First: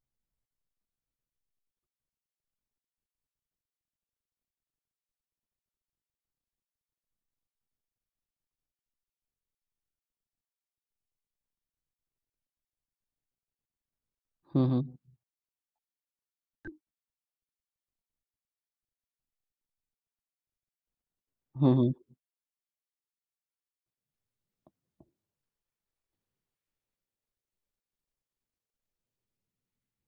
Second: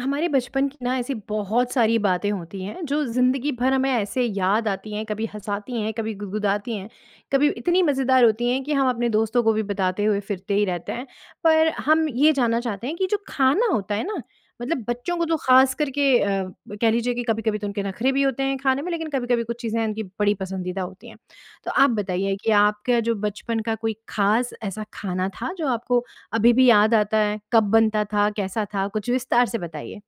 हमारे बचपन की ना ऐसी बहुत सारी बातें होती हैं, जो ज़िंदगी भर हमें ऐसे याद आती हैं, कभी हँसाती हैं, कभी गुदगुदाती हैं, कभी इतनी मज़ेदार होती हैं कि हम अपने दोस्तों को भी बताते हुए फिरते ही रहते हैं। पर हम ये जानना चाहते हैं कि जो खाना होता है ना, हुँ, मतलब हुँ। बच्चों को तो खासकर के अ, ब कह लीजिए कि कभी-कभी तो उनके नखरे भी होते हैं खाने में, लेकिन कभी-कभी कुछ चीज़ें उनकी बड़ी पसंदीदा होती हैं। तो हुँ, आप हुँ। बताइए कि आपके जो बचपन का कोई ख़ास ऐसा खाना था, जो आपको अभी भी याद आता है? कब बनता था? कैसा था? कुछ विस्तार से बताइए।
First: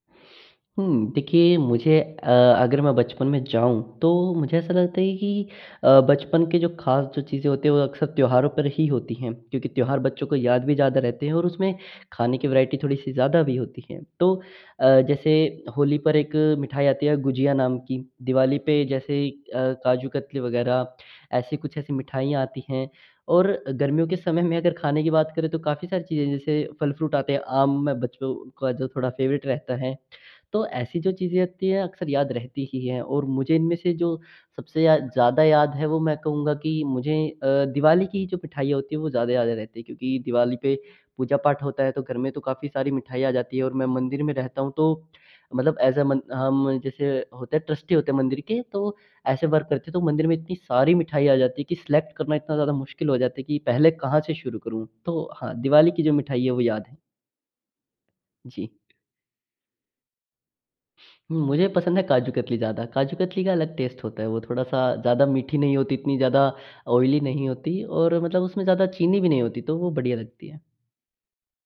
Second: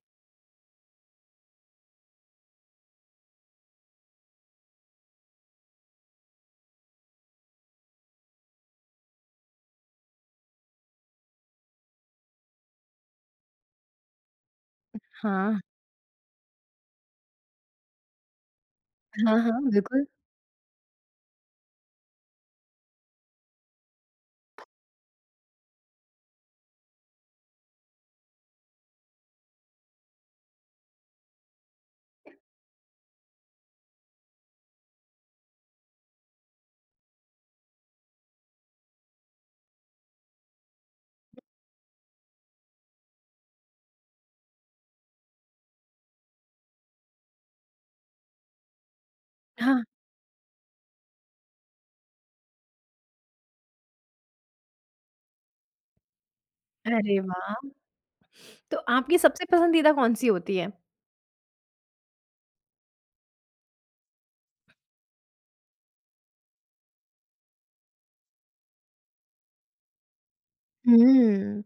हुँ। देखिए, मुझे अ, अगर मैं बचपन में जाऊँ, तो मुझे ऐसा लगता है कि अ, बचपन के जो खास जो चीज़ें होती हैं, वो अक्सर त्योहारों पर ही होती हैं, क्योंकि त्योहार बच्चों को याद भी ज़्यादा रहते हैं और उसमें खाने की वैरायटी थोड़ी-सी ज़्यादा भी होती है। तो अ, जैसे हाँ। होली पर एक मिठाई आती है गुझिया नाम की, दिवाली पे जैसे हाँ, हाँ, अ, बिल्कुल। काजू कतली वगैरह, ऐसी कुछ ऐसी मिठाइयाँ आती हैं और गर्मियों के समय में अगर खाने की बात करें, तो काफ़ी सारी चीज़ें हैं, जैसे फल फ्रूट आते हैं, आम में बच्चों का जो थोड़ा फ़ेवरेट रहता है। तो ऐसी जो चीज़ें होती हैं, अक्सर याद रहती ही हैं और मुझे इनमें से जो सबसे या ज़्यादा याद है, वो मैं कहूँगा कि मुझे अ, दिवाली की जो मिठाइयाँ होती हैं, वो ज़्यादा याद रहती हैं, क्योंकि दिवाली पे पूजा-पाठ होता है, तो घर में तो काफ़ी सारी मिठाइयाँ आ जाती हैं। और मैं मंदिर में रहता हूँ, तो मतलब ऐज़ अ मन हम जैसे होते हैं, ट्रस्टी होते हैं मंदिर के, तो वो ऐसे वर्क करते हाँ। हैं, तो मंदिर में इतनी सारी मिठाई आ जाती हैं कि सिलेक्ट करना इतना ज़्यादा मुश्किल हो जाती है कि, पहले कहाँ से शुरू करूँ? तो हाँ, दिवाली की जो मिठाई है, वो याद है। अरे वाह! जी। तो आपकी सबसे पसंदीदा कौन-सी होती है? मुझे पसंद है काजू कतली ज़्यादा। काजू कतली का अलग टेस्ट होता है, वो थोड़ा-सा ज़्यादा मीठी नहीं होती, इतनी ज़्यादा ऑयली नहीं होती और मतलब उसमे ज़्यादा चीनी भी नहीं होती, तो वो बढ़िया लगती है। हुँ।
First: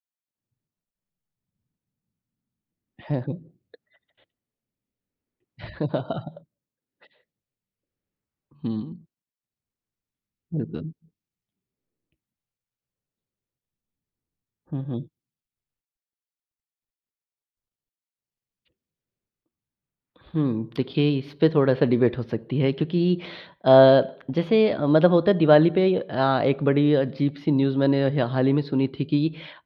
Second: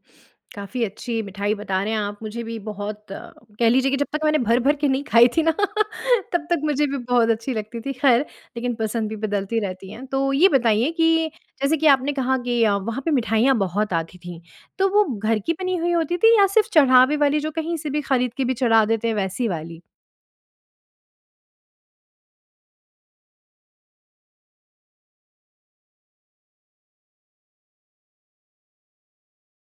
काफ़ी अच्छी मिठाई बता रहे हैं आप, मुझे भी बहुत कह लीजिए कि जब तक मैंने भर-भर के नहीं खाई थी ना, तब तक मुझे भी बहुत अच्छी लगती थी, ख़ैर, लेकिन हुँ। पसंद भी बदलती रहती है। तो ये बताइए बिल्कुल। कि, जैसे कि आपने कहा कि अ, वहाँ पे मिठाइयाँ बहुत आती थीं, हुँ, तो वो हुँ। घर की बनी हुई होती थी या सिर्फ़ चढ़ावे वाली, जो कहीं से भी खरीद के भी चढ़ा देते हैं, वैसी वाली? हुँ। देखिए, इस पे थोड़ा-सा डिबेट हो सकती है क्योंकि अ, जैसे मतलब होता है, दिवाली पे अ, एक बड़ी अजीब-सी न्यूज़ मैंने ह हाल ही में सुनी थी कि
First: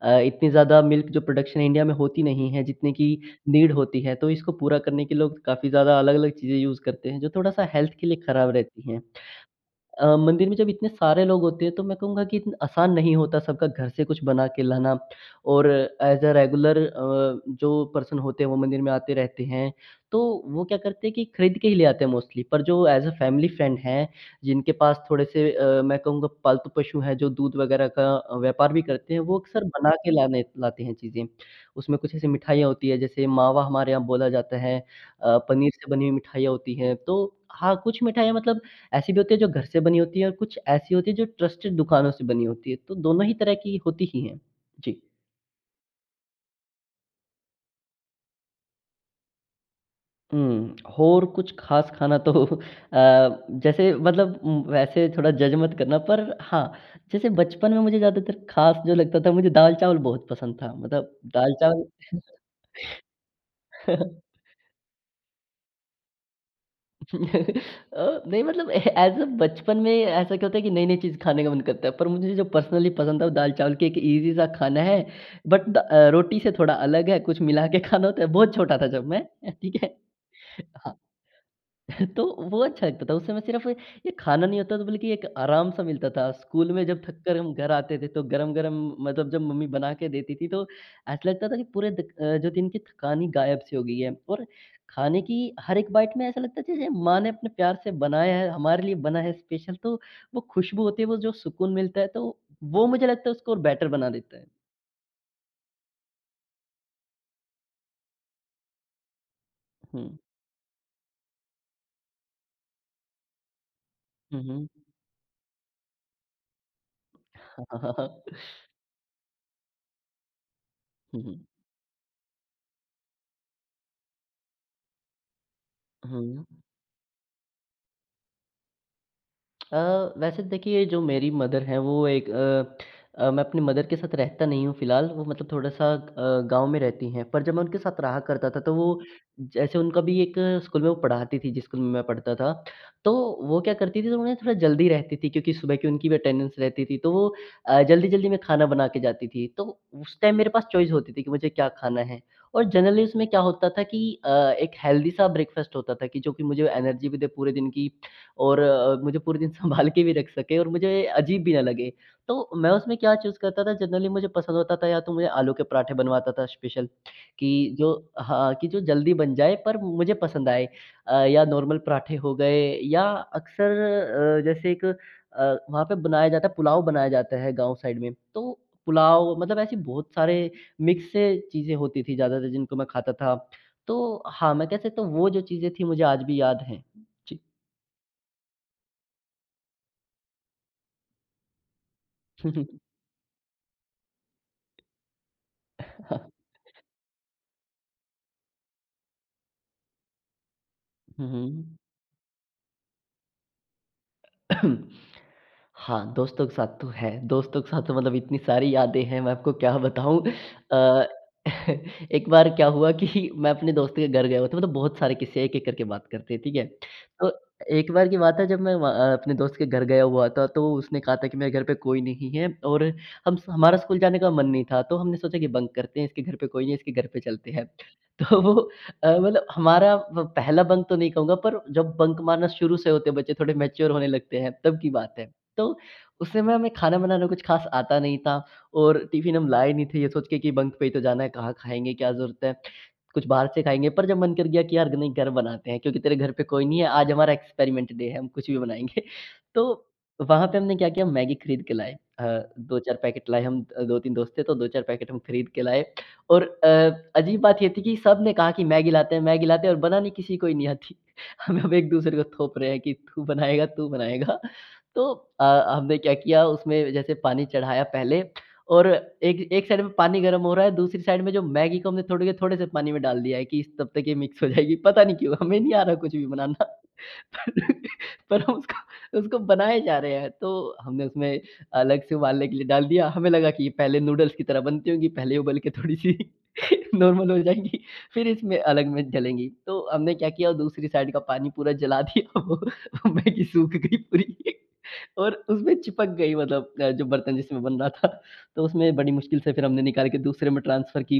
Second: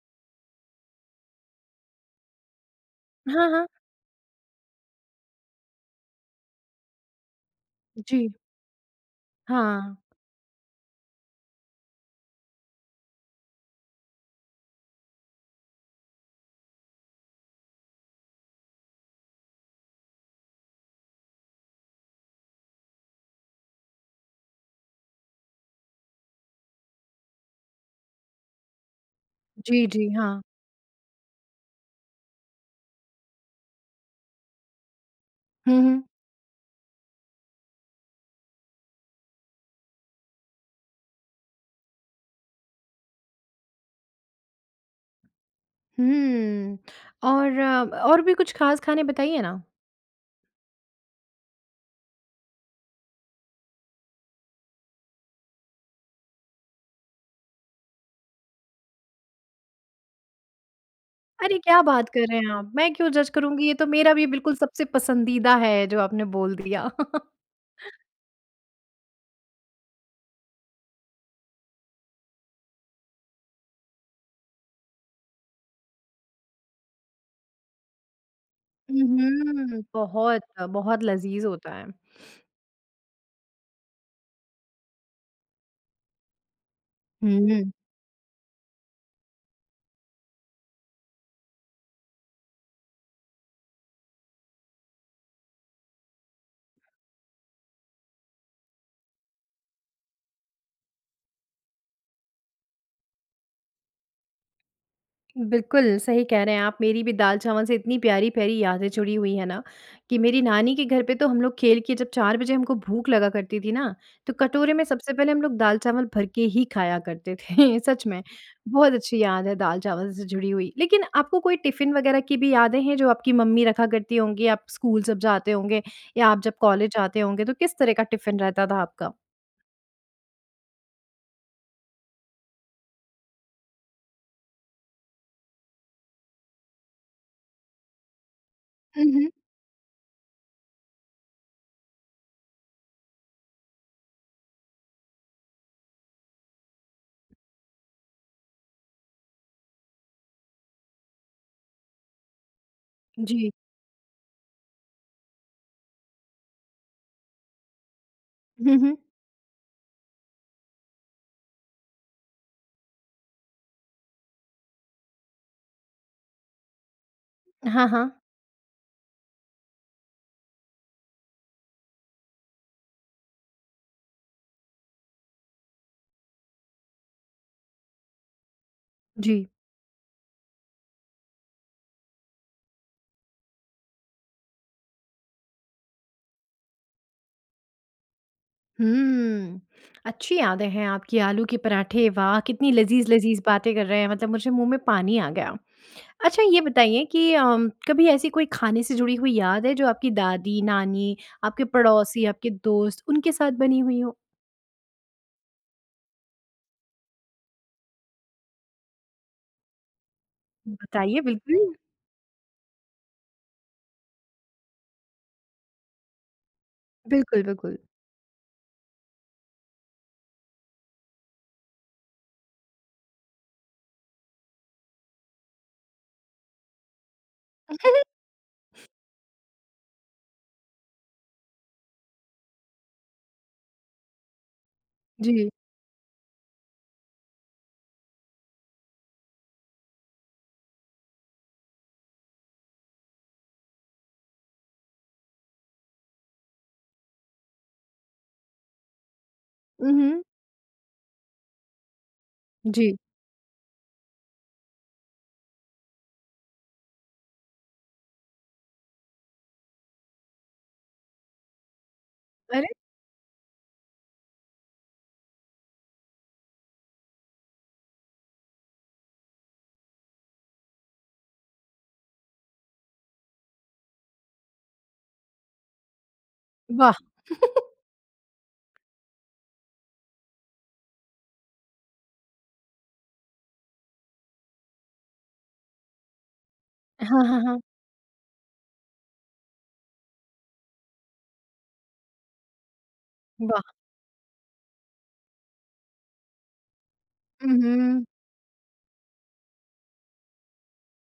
अ, इतनी ज़्यादा मिल्क जो प्रोडक्शन इंडिया में होती नहीं है, जितने की हाँ, हाँ। नीड होती है। तो इसको पूरा करने के लिए लोग काफ़ी ज़्यादा अलग-अलग चीज़ें यूज़ करते हैं, जो थोड़ा-सा हेल्थ के लिए जी। ख़राब रहती हैं। हाँ। अ, मंदिर में जब इतने सारे लोग होते हैं, तो मैं कहूँगा कि, इतना आसान नहीं होता सबका घर से कुछ बना के लाना और ऐज़ अ रेगुलर अ, जो पर्सन होते हैं, वो मंदिर में आते रहते हैं। तो वो क्या करते हैं कि खरीद के ही ले आते हैं मोस्टली, पर जो ऐज़ अ फ़ैमिली फ्रेंड हैं, जिनके पास थोड़े-से अ, मैं कहूँगा पालतू पशु हैं, जो दूध वगैरह का अ, व्यापार भी करते हैं, वो अक्सर जी, बना जी, के हाँ। लाने लाते हैं चीज़ें। उसमें कुछ ऐसी मिठाइयाँ होती हैं, जैसे मावा हमारे यहाँ बोला जाता है अ, पनीर हुँ, से हुँ। बनी हुई मिठाइयाँ होती हैं। तो हाँ, कुछ मिठाइयाँ मतलब ऐसी भी होती हैं, जो घर से बनी होती है और कुछ ऐसी होती हैं, जो ट्रस्टेड दुकानों से बनी होती हैं। तो दोनों ही तरह की होती ही हैं। जी। हम्म, और और भी कुछ ख़ास खाने बताइए ना? हुँ। और कुछ ख़ास खाना तो अ, जैसे मतलब उम, वैसे थोड़ा जज मत करना पर हाँ, जैसे बचपन में मुझे ज़्यादातर ख़ास जो लगता था, मुझे दाल-चावल बहुत पसंद था। मतलब अरे, क्या दाल-चावल बात कर रहे हैं आप? मैं क्यों जज करुँगी, ये तो मेरा भी बिल्कुल सबसे पसंदीदा है जो आपने बोल दिया। अ, नहीं मतलब ऐज़ अ, बचपन में ऐसा क्या होता है कि नई-नई चीज़ खाने का मन करता हैं। पर मुझे जो पर्सनली पसंद था, वो दाल-चावल, कि एक ईज़ी-सा खाना है। बट दा अ, रोटी से थोड़ा अलग है, कुछ मिला के खाना होता है, बहुत छोटा था हुँ, जब मैं अ, हम्म। ठीक है? बहुत अ, हाँ। बहुत लज़ीज़ होता है। तो वो अच्छा लगता था। उस समय सिर्फ़, ये खाना नहीं होता था, बल्कि एक आराम-सा मिलता था। स्कूल में जब हुँ, थककर हम हुँ। घर आते थे, तो गरम-गरम मतलब जब मम्मी बना के देती थी तो ऐसा लगता था कि पूरे दि अ, जो दिन की थकान ही गायब-सी हो गई है। और खाने की हर एक बाइट में ऐसा लगता जैसे माँ ने अपने प्यार से बनाया है, हमारे लिए बना है स्पेशल। तो वो खुशबू होती है, वो जो सुकून मिलता है तो वो मुझे लगता है उसको और बेटर बना देता है। बिल्कुल, सही कह रहे हैं आप। मेरी भी दाल-चावल से इतनी प्यारी-प्यारी यादें जुड़ी हुई हैं ना, हुँ। कि मेरी नानी के घर पे तो हम लोग खेल के जब 4 बजे हमको भूख लगा करती थी ना, तो हुँ, हुँ। कटोरे में सबसे पहले हम लोग दाल-चावल भर के ही खाया करते थे, सच में। बहुत अच्छी याद है दाल-चावल से जुड़ी हुई। लेकिन हुँ, आपको हुँ। कोई टिफ़िन वग़ैरह की भी यादें हैं, जो आपकी मम्मी रखा करती होंगी आप स्कूल जब जाते होंगे या आप जब हुँ। कॉलेज जाते होंगे? तो किस तरह का टिफ़िन रहता था आपका? अ, वैसे देखिए जो मेरी मदर है वो एक अ अ, मैं अपनी मदर के साथ रहता नहीं हूँ फ़िलहाल वो मतलब थोड़ा-सा अ, गाँव में रहती हैं। पर जब मैं उनके साथ रहा करता था, तो वो हुँ, हुँ। जैसे उनका भी 1 स्कूल में वो पढ़ाती थी जिस स्कूल में मैं पढ़ता था। तो वो क्या करती थी तो उन्हें थोड़ा जल्दी रहती थी क्योंकि सुबह की उनकी भी अटेंडेंस रहती थी तो वो अ, जल्दी-जल्दी में खाना बना के जाती थी। तो उस टाइम मेरे पास चॉइस होती थी कि मुझे क्या खाना है? और जनरली उसमें क्या जी। होता था कि अ, एक हेल्दी सा ब्रेकफास्ट होता था कि जो कि मुझे एनर्जी भी दे पूरे दिन की और हुँ, अ, हुँ। मुझे पूरे दिन संभाल के भी रख सके और मुझे अजीब भी न लगे। तो मैं उसमें क्या चूज़ करता था जनरली मुझे पसंद होता था या तो मुझे आलू के पराठे बनवाता था स्पेशल कि हाँ, जो हाँ। हाँ, कि जो जल्दी बन जाए पर मुझे पसंद आए। अ, या नॉर्मल पराठे हो गए या अक्सर अ, जैसे एक अ, वहाँ पे बनाया जाता है पुलाव बनाया जाता है गाँव साइड में तो पुलाव जी। मतलब ऐसे बहुत सारे मिक्स से चीज़ें होती थी ज़्यादातर जिनको मैं खाता था। तो हाँ, मैं कह सकता हूँ वो जो चीज़ें थी मुझे आज भी याद हैं। जी। हुँ। अच्छी यादें हैं आपकी आलू के पराठे वाह! कितनी लज़ीज़-लज़ीज़ बातें कर रहे हैं मतलब मुझे मुँह में पानी आ गया। अच्छा ये बताइए कि अ, कभी ऐसी कोई खाने से जुड़ी हुई याद है जो आपकी दादी, नानी हुँ, आपके हुँ। पड़ोसी, आपके दोस्त उनके साथ बनी हुई हो? हाँ, दोस्तों के साथ तो है। दोस्तों के साथ तो मतलब इतनी सारी यादें हैं मैं आपको क्या बताऊँ। अ, बताइए, बिल्कुल। एक बार क्या हुआ कि मैं अपने दोस्त के घर गया हुआ था। मतलब बहुत सारे किस्से हैं एक-एक करके बात करते हैं ठीक है? तो बिल्कुल, बिल्कुल। 1 बार की बात है जब मैं व अ, अपने दोस्त के घर गया हुआ था तो उसने कहा था कि मेरे घर पे कोई नहीं है और हम स हमारा स्कूल जाने का मन नहीं था तो हमने सोचा कि बंक करते हैं इसके घर पे कोई नहीं है इसके घर पे चलते हैं। तो अ, मतलब हमारा वो पहला बंक तो नहीं कहूँगा पर जब बंक मारना शुरू से होते हैं बच्चे थोड़े मैच्योर होने लगते हैं तब की बात है। जी। तो उस समय हमें खाना बनाना कुछ ख़ास आता नहीं था और टिफिन हम लाए नहीं थे ये सोच के कि बंक पे ही तो जाना है कहाँ खाएँगे क्या ज़रूरत है कुछ बाहर से खाएँगे पर जब मन कर गया यार नहीं घर बनाते हैं क्योंकि तेरे घर पे कोई नहीं है। आज हमारा एक्सपेरिमेंट डे है। हम कुछ भी बनाएँगे। तो हुँ, हुँ। वहाँ पे हमने क्या किया मैगी खरीद के लाए। अ, 2-4 जी। पैकेट लाए। हम 2-3 दोस्त थे तो 2-4 पैकेट खरीद के लाए और अ, अजीब बात ये थी कि सबने कहा कि, "मैगी लाते हैं मैगी लाते हैं" और बनानी किसी को ही नी आती। हम एक-दूसरे को थोप अरे! रहे हैं कि, "तू बनाएगा, तू बनाएगा।" तो अ, हमने क्या किया उसमें जैसे पानी चढ़ाया पहले और एक एक साइड में पानी गरम हो रहा है दूसरी साइड में जो मैगी को हमने तोड़ के थोड़े-से पानी में डाल दिया है कि तब तक ये मिक्स हो जाएगी पता नहीं क्यों हमें नहीं आ रहा कुछ भी बनाना। वाह! पर हम उसको, उसको बनाए जा रहे हैं तो हमने उसमें अलग से उबालने के लिए डाल दिया। हमें लगा कि ये पहले नूडल्स की तरह बनती होगी पहले उबाल के थोड़ी-सी हाँ, नॉर्मल हो हाँ, हाँ। जाएगी फ़िर इसमें अलग में डलेंगी। तो हमने क्या किया दूसरी साइड का पानी पूरा जला दिया वो मैगी सूख वाह! गयी पूरी। और उसमें चिपक गयी मतलब अ, जो बर्तन हुँ, जिसमें बन रहा हुँ। था तो उसमें बड़ी मुश्किल से फ़िर हमने निकाल के दूसरे में ट्रांसफर की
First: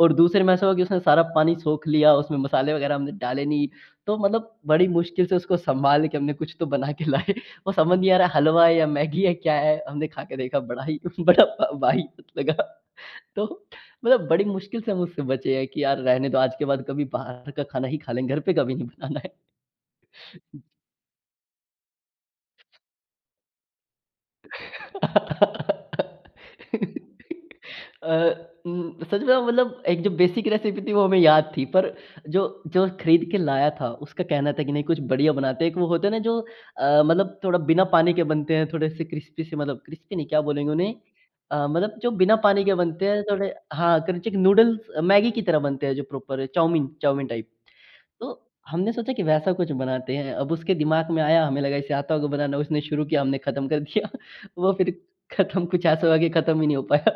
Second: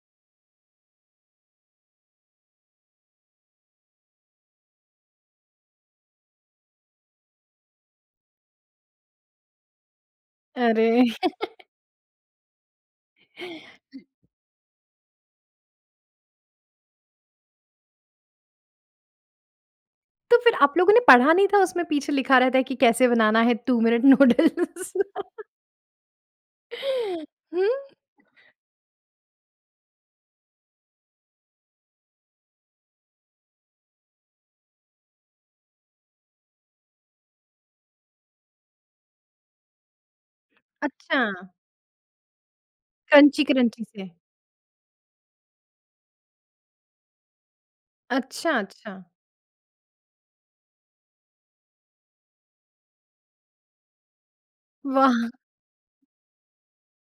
और दूसरे में ऐसा हुआ कि उसने सारा पानी सोख लिया उसमें मसाले वग़ैरह हमने डाले नहीं। तो मतलब बड़ी मुश्किल से उसको सँभाल के हमने कुछ तो बना के लाए और समझ नहीं आ रहा है हलवा है या मैगी है क्या है। हमने खा के देखा बड़ा ही अरे! बड़ा वाहियात लगा तो मतलब बड़ी मुश्किल से हम उससे बचे हैं कि यार रहने दो आज के बाद कभी बाहर का खाना ही खा लेंगे घर पे कभी नहीं बनाना है। तो फ़िर आप लोगों ने पढ़ा नहीं था उसमें पीछे लिखा रहता है कि कैसे बनाना है 2 मिनट नूडल्स? हुँ। अ, उम सच बताऊ मतलब 1 जो बेसिक रेसिपी थी वो हमें याद थी पर जो, जो खरीद के लाया था उसका कहना था कि नहीं कुछ बढ़िया बनाते हैं एक वो होता है ना जो अ, मतलब थोड़ा बिना पानी के बनते हैं थोड़े-से क्रिस्पी से, मतलब क्रिस्पी नहीं, क्या बोलेंगे उन्हें? अच्छा। अ, मतलब जो बिना पानी के बनते हैं थोड़े क्रंची-क्रंची हाँ, से। क्रंचिक नूडल्स मैगी की तरह बनते हैं जो प्रोपर चाउमीन चाउमीन टाइप। तो अच्छा, हमने अच्छा। सोचा कि वैसा कुछ बनाते हैं। अब उसके दिमाग में आया हमें लगा इसे आता होगा बनाना उसने शुरू किया हमने ख़त्म कर दिया। वो फ़िर वाह! खत्म कुछ ऐसा हो गया खत्म ही नहीं हो पाया।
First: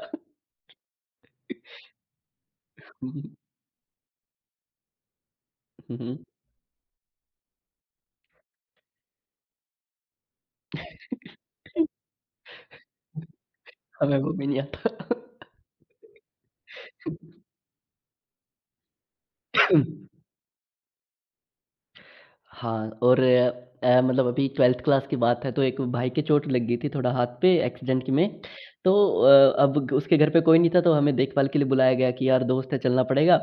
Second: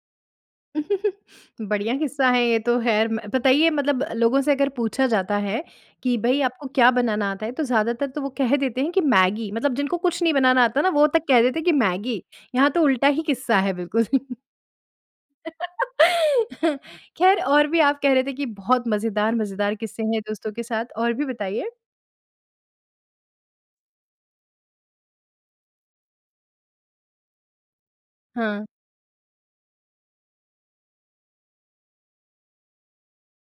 बढ़िया किस्सा है ये तो ख़ैर। हुँ, हुँ। बताइए मतलब लोगों से अगर पूछा जाता है हुँ, हुँ। कि भई आपको क्या बनाना आता है? तो ज़्यादातर तो वो कह देते हैं कि मैगी मतलब जिनको कुछ नहीं बनाना आता है ना वो तक कह देते हैं कि मैगी। यहाँ तो उल्टा ही किस्सा है बिल्कुल। हमें वो भी नहीं आता। ख़ैर और भी आप कह रहे थे कि बहुत मज़ेदार मज़ेदार किस्से हैं दोस्तों के साथ और भी बताइए? हाँ, और अ, मतलब अभी 12th क्लास की बात है तो एक भाई के चोट लग गई थी थोड़ा हाथ पे एक्सीडेंट की में। हाँ। तो अ, अब उसके घर पे कोई नहीं था तो हमें देखभाल के लिए बुलाया गया कि यार दोस्त है चलना पड़ेगा।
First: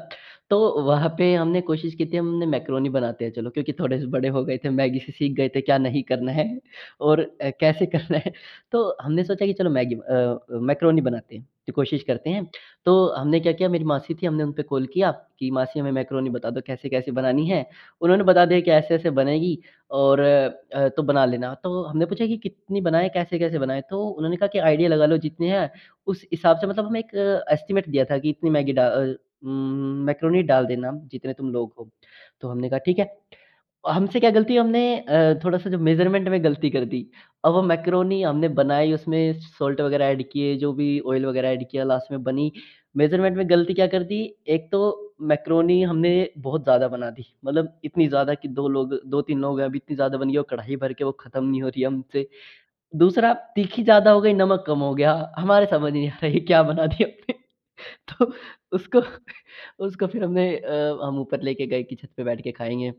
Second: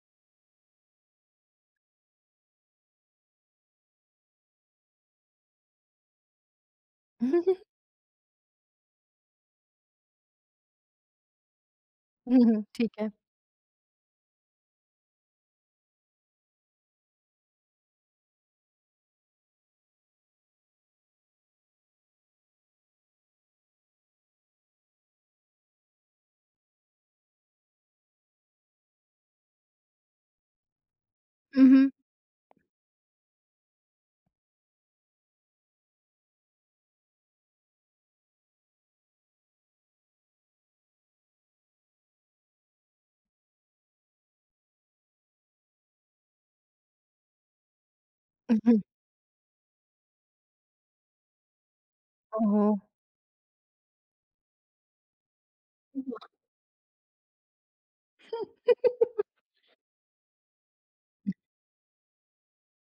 तो वहाँ पे हमने कोशिश की थी हमने मैकरोनी बनाते हैं चलो क्योंकि थोड़े से बड़े हो गए थे, मैगी से सीख गए थे क्या नहीं करना है और कैसे करना है। तो हमने सोचा कि चलो मैगी अ, मैकरोनी बनाते हैं कि कोशिश करते हुँ, हैं। हुँ। ठीक तो है। हमने क्या किया मेरी मासी थी हमने उनपे कॉल किया कि मासी हमें मैकरोनी बता दो कैसे-कैसे बनानी है। उन्होंने बता दिया कि ऐसे-ऐसे बनेगी और अ, तो बना लेना। तो हमने पूछा कि, कितनी बनाए कैसे-कैसे बनाएँ। तो उन्होंने कहा कि, "आइडिया लगा लो जितनी है उस हिसाब से" मतलब हमें एक अ, एस्टिमेट दिया था कि इतनी मैगी डा अ, उम मैकरोनी डाल देना जितने तुम हुँ, लोग हो। हुँ। तो हमने कहा ठीक है। हमसे क्या गलती हमने अ, थोड़ा-सा जो मेज़रमेंट में गलती कर दी और वो मैकरोनी हमने बनाई उसमें साल्ट वग़ैरह एड किये जो भी ऑइल वग़ैरह एड किया लास्ट में बनी मेज़रमेंट में गलती क्या कर दी एक तो मैकरोनी हमने बहुत ज़्यादा बना दी। मतलब इतनी ज़्यादा कि हुँ, 2 हुँ। लोग, 2-3 लोग अब इतनी ज़्यादा बन गई वो कढ़ाई भर के वो खत्म नहीं हो रही हमसे। ओहो! दूसरा तीखी ज़्यादा हो गयी, नमक कम हो गया हमारे समझ ही नहीं आ वाह! रहा क्या बना दिया हमने। तो उसको, उसको फ़िर हमने अ, हम ऊपर लेके गए कि छत पे बैठ के खाएँगे।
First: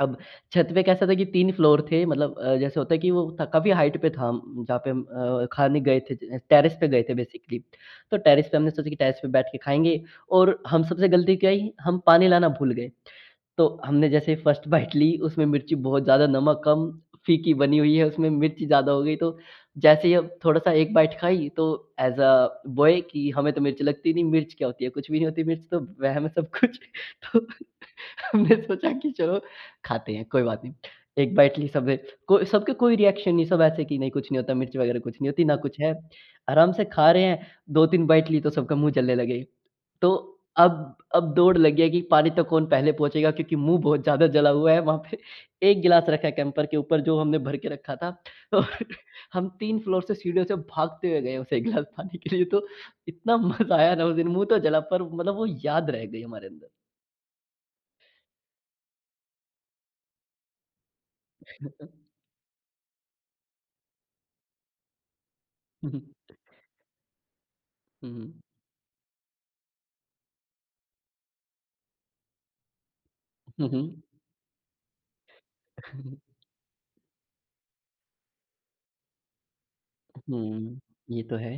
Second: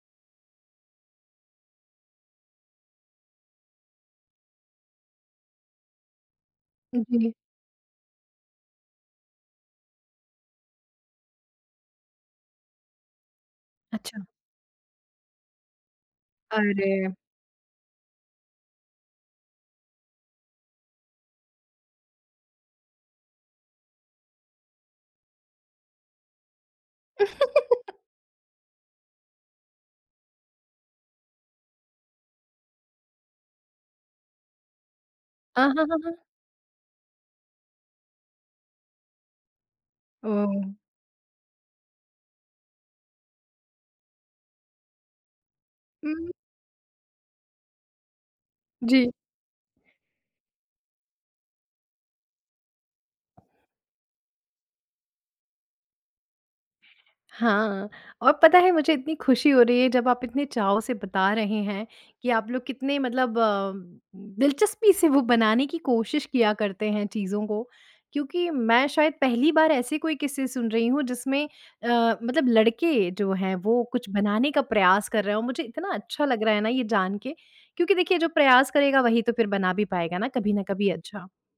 अब छत पे कैसा था कि 3 फ्लोर थे मतलब अ, जैसे होता है कि वो काफ़ी हाइट पे था जहाँ पे अ, खाने गए थे टेरेस पे गए थे उजी। बेसिकली। तो टेरेस पे हमने सोचा कि टेरेस पे बैठ के खाएँगे और हम सबसे गलती क्या आई हम पानी लाना भूल गए। तो हमने अच्छा। जैसे ही 1st बाइट ली उसमें मिर्ची बहुत ज़्यादा, नमक कम, अरे! फीकी बनी हुई है उसमें मिर्ची ज़्यादा हो गयी तो जैसे ही थोड़ा-सा 1 बाइट खाई तो ऐज़ अ, बॉय की हमें तो मिर्च लगती नहीं मिर्च क्या होती है? कुछ भी नहीं होती मिर्च तो वहम है सब कुछ। तो हमने सोचा कि चलो खाते हैं कोई बात नहीं। 1 बाइट ली सबने को सब के कोई रिएक्शन नहीं है सब ऐसे कि नहीं कुछ नहीं होता मिर्च वग़ैरह कुछ नहीं होती ना अ, कुछ हाँ, है। हाँ, हाँ। आराम से खा रहे हैं 2-3 बाइट ली तो सबका मुँह जलने लगे हैं। तो ओह! अब अब दौड़ लगी है कि पानी तक कौन पहले पहुँचेगा क्योंकि मुँह बहुत ज़्यादा जला हुआ है। वहाँ पे 1 गिलास रखा है उ। कैंपर के ऊपर जो हमने भर के रखा था तो जी। हम 3 फ्लोर से सीढ़ियों से भागते हुए गए हैं उस 1 गिलास पानी के लिए तो इतना मज़ा आया था उस दिन। मुँह तो जला पर मतलब वो याद रह गयी हमारे अंदर। हाँ, और पता है मुझे इतनी खुशी हो रही है जब आप इतने चाव से बता रहे हैं [unintelligible] कि आप लोग कितने मतलब अ अ, दिलचस्पी से वो बनाने की हुँ, हुँ। कोशिश किया करते हैं चीज़ों को। हुँ। क्योंकि मैं शायद पहली बार ऐसे कोई किस्से सुन रही हूँ जिसमें अ, मतलब लड़के जो हैं हुँ, वो हुँ। कुछ बनाने का प्रयास कर रहे हों। मुझे इतना अच्छा लग रहा है ना ये जान के क्योंकि देखिए जो प्रयास करेगा वही तो फ़िर बना भी पाएगा ना कभी न हुँ, कभी ये अच्छा। तो है।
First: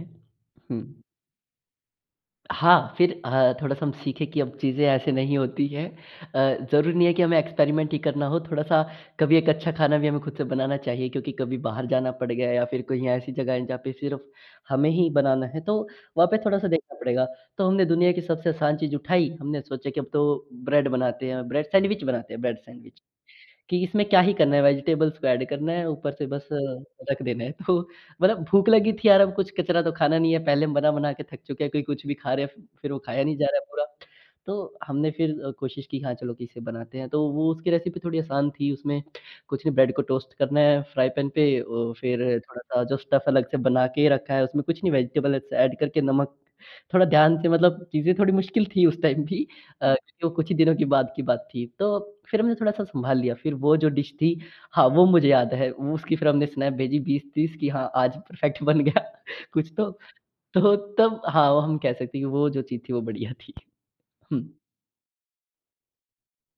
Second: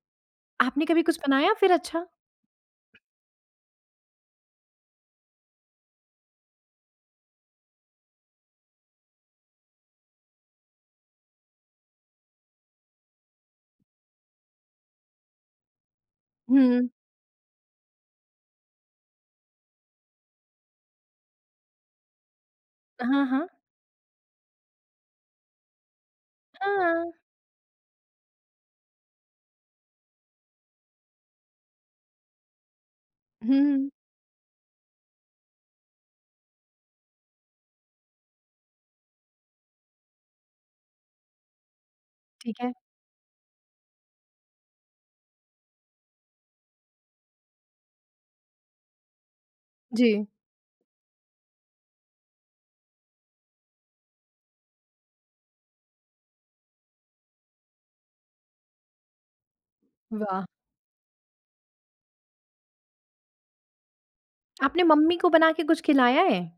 आपने हुँ। कभी कुछ बनाया फ़िर अच्छा? हाँ फ़िर अ, थोड़ा-सा हम सीखें कि अब चीज़ें ऐसी नहीं होती हैं। अ, ज़रूरी नहीं है कि हमें एक्सपेरिमेंट ही करना हो, थोड़ा-सा कभी एक अच्छा खाना भी हमें खुद से बनाना चाहिए क्योंकि कभी बाहर जाना पड़ गया या फ़िर कहीं ऐसी जगह है जहाँ पे सिर्फ़ हमें ही बनाना है तो वहाँ पे थोड़ा-सा हुँ। देखना पड़ेगा। तो हमने दुनिया की सबसे आसान चीज़ उठाई हमने सोचा कि अब तो ब्रेड बनाते हैं। ब्रेड, सैंडविच बनाते हैं। ब्रेड सैंडविच हाँ, हाँ। की इसमें क्या ही करना है वेज़िटेबल्स को एड करना है ऊपर से बस हाँ। रख देना है। तो मतलब भूख लगी थी यार! अब कुछ कचरा तो खाना नहीं है। पहले हम बना-बना के थक चुके हैं, कोई कुछ भी खा रहे हैं फ़िर वो खाया नहीं जा रहा है पूरा। हुँ। तो हमने फ़िर कोशिश की हाँ, चलो कि इसे बनाते हैं। तो वो उसकी रेसिपी थोड़ी आसान थी, उसमें कुछ नहीं ब्रेड को टोस्ट करना है फ्राई पेन पे अ, वो फ़िर ठीक है। थोड़ा-सा जो स्टफ अलग से बना के रखा है। उसमें कुछ नहीं वेजिटेबल अलग से एड करके नमक थोड़ा ध्यान से मतलब चीज़े थोड़ी मुश्किल थी उस टाइम भी अ, जी। जो कुछ ही दिनों के बाद की बात थी। तो फ़िर हमने थोड़ा सा संभाल लिया। फ़िर वो जो डिश थी हाँ वो मुझे याद है उसकी फ़िर हमने स्नैप भेजी 20-30 कि हाँ आज परफेक्ट बन गया कुछ तो। वाह! तो तब हाँ वो हम कह सकते हैं कि वो जो चीज़ थी वो बढ़िया थी। हुँ। आपने मम्मी को बना के कुछ खिलाया है?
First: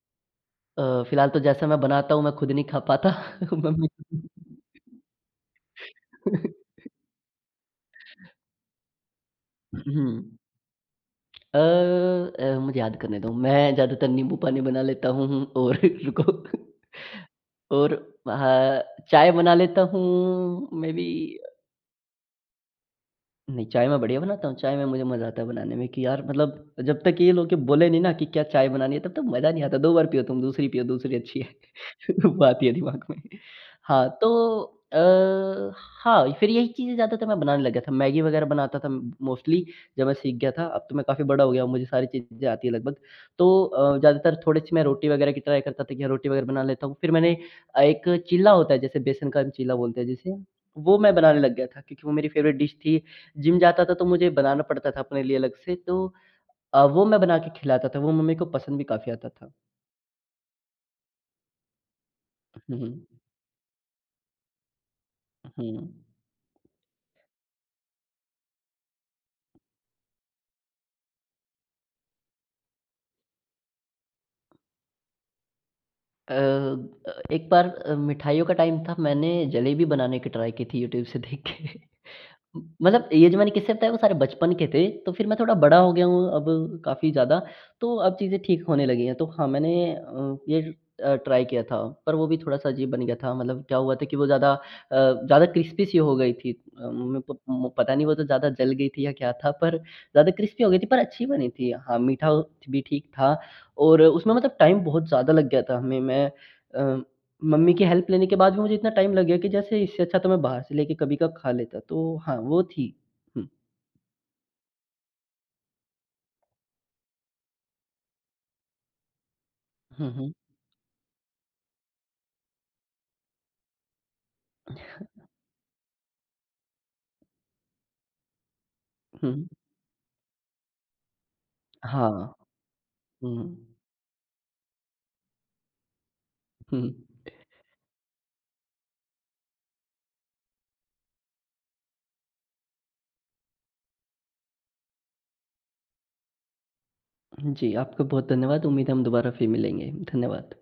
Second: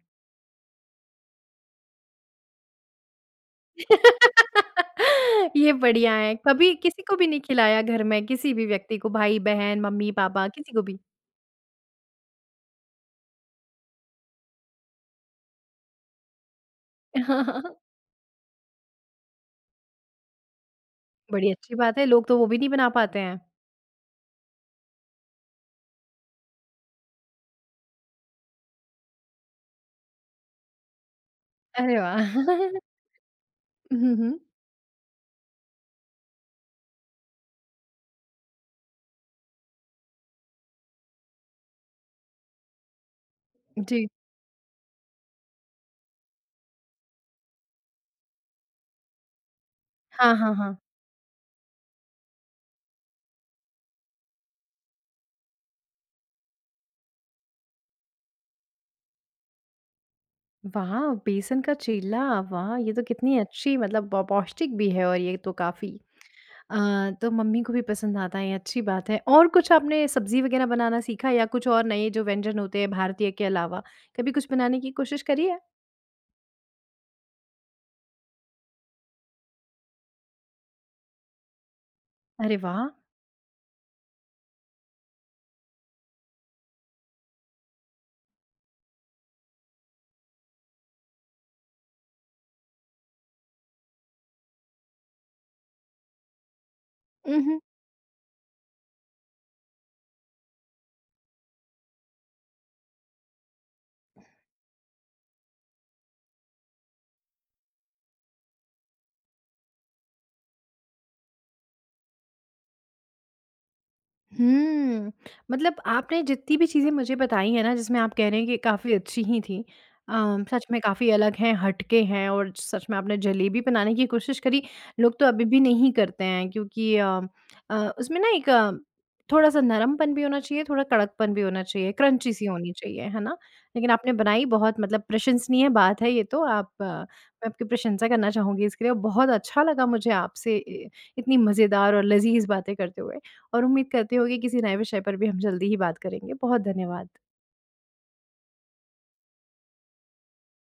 अ, फ़िलहाल तो जैसे मैं बनाता हूँ मैं खुद नहीं खा पाता। मम्मी ये बढ़िया है। कभी किसी को भी नहीं खिलाया घर में? किसी भी व्यक्ति को उ भाई-बहन, उहुँ। मम्मी-पापा किसी को भी? अ अ, मुझे याद करने दो। मैं ज़्यादातर नींबू पानी बना लेता हूँ हूँ और रुको। हाँ, हाँ, हाँ। और म हाँ, चाय बना लेता हूँ। मेबी बड़ी अ अच्छी बात है। लोग तो वो भी नहीं बना पाते हैं। नहीं चाय मैं बढ़िया बनाता हूँ। चाय में मुझे मज़ा आता है बनाने में कि यार मतलब अ, जब तक ये लोग बोले नहीं ना कि क्या चाय बनानी है तब तक मज़ा नहीं आता। 2 बार पियो तुम, दूसरी पियो दूसरी अच्छी है। अरे वाह! वो आती है दिमाग में। अ, हाँ, हुँ, तो हुँ। अ, हाँ, फ़िर यही चीज़ें ज़्यादातर मैं बनाने लग गया था मैगी वग़ैरह बनाता था म मोस्टली जब मैं सीख गया था। अब तो मैं काफ़ी बड़ा हो गया हूँ मुझे सारी चीज़ें आती है लगभग। तो अ, जी। ज़्यादातर थोड़ी-सी मैं रोटी वग़ैरह की ट्राई करता था कि रोटी वग़ैरह बना लेता हूँ फ़िर मैंने अ, एक चीला होता है जैसे बेसन का चीला बोलते हैं हाँ, जिसे। हाँ, हाँ। वो मैं बनाने लग गया था क्योंकि वो मेरी फ़ेवरेट डिश थी। जिम जाता था तो मुझे बनाना पड़ता था अपने लिए अलग से। तो अ, वो मैं बना के खिलाता था वो मम्मी को पसंद भी काफ़ी आता था। वाह! बेसन का चीला। वाह! हुँ, ये तो हुँ। कितनी अच्छी मतलब प पौष्टिक भी है और ये अ, तो काफ़ी। हुँ। अ, तो मम्मी को भी पसंद आता है ये अच्छी बात है। और कुछ आपने सब्ज़ी वग़ैरह बनाना सीखा या कुछ और नए जो व्यंजन होते हैं भारतीय के अलावा कभी कुछ बनाने की कोशिश करी है? अ अ, एक बार अ, मिठाइयों का टाइम था मैंने जलेबी बनाने की ट्राई की थी यूट्यूब से देख के अरे वाह! मतलब ये जो मैंने किस्से बताए वो सारे बचपन के थे। तो फिर मैं थोड़ा बड़ा हो गया हूँ, अब काफ़ी ज़्यादा, तो अब चीज़ें ठीक होने लगी हैं। तो हाँ मैंने अ, ये अ, ट्राई किया था। पर वो भी थोड़ा-सा अजीब बन गया था। मतलब क्या हुआ था कि वो ज़्यादा अ ज़्यादा क्रिस्पी सी हो गई थी। अ, मेरे उ, को हुँ। मो पता नहीं वो तो ज़्यादा जल गई थी या क्या था पर ज़्यादा क्रिस्पी हो गई थी पर अच्छी बनी थी। हाँ, मीठा भी ठीक था, और उसमें मतलब टाइम बहुत ज़्यादा लग गया था। हमें मैं अ, मम्मी की हेल्प लेने के बाद भी मुझे इतना टाइम लग गया कि, जैसे इससे अच्छा तो मैं बाहर से लेकर कभी का खा लेता तो हाँ, वो थी। हुँ। हुँ। मतलब आपने जितनी भी चीज़ें मुझे बताई है ना, जिसमें आप कह रहे हैं कि काफ़ी अच्छी हीं थी। हुँ, अ, हुँ। सच में काफ़ी अलग है, हटके हैं, और सच में आपने जलेबी बनाने की कोशिश करी, लोग तो अभी भी नहीं करते हैं, क्योंकि अम अ, उसमें ना एक हुँ। थोड़ा-सा नरमपन भी होना चाहिए, थोड़ा कड़कपन भी होना चाहिए। क्रंची हाँ। सी होनी चाहिए, है ना? हुँ। लेकिन आपने बनाई बहुत मतलब प्रशंसनीय बात है ये तो, आप हुँ। मैं आपकी प्रशंसा करना चाहूँगी इसके लिए और बहुत अच्छा लगा मुझे आपसे अ, इतनी मज़ेदार और लज़ीज़ बातें करते हुए। और उम्मीद करते हूँ कि किसी नए विषय पर भी हम जल्दी ही बात करेंगे। बहुत धन्यवाद। जी आपका बहुत धन्यवाद। उम्मीद है हम दोबारा फिर मिलेंगे। धन्यवाद।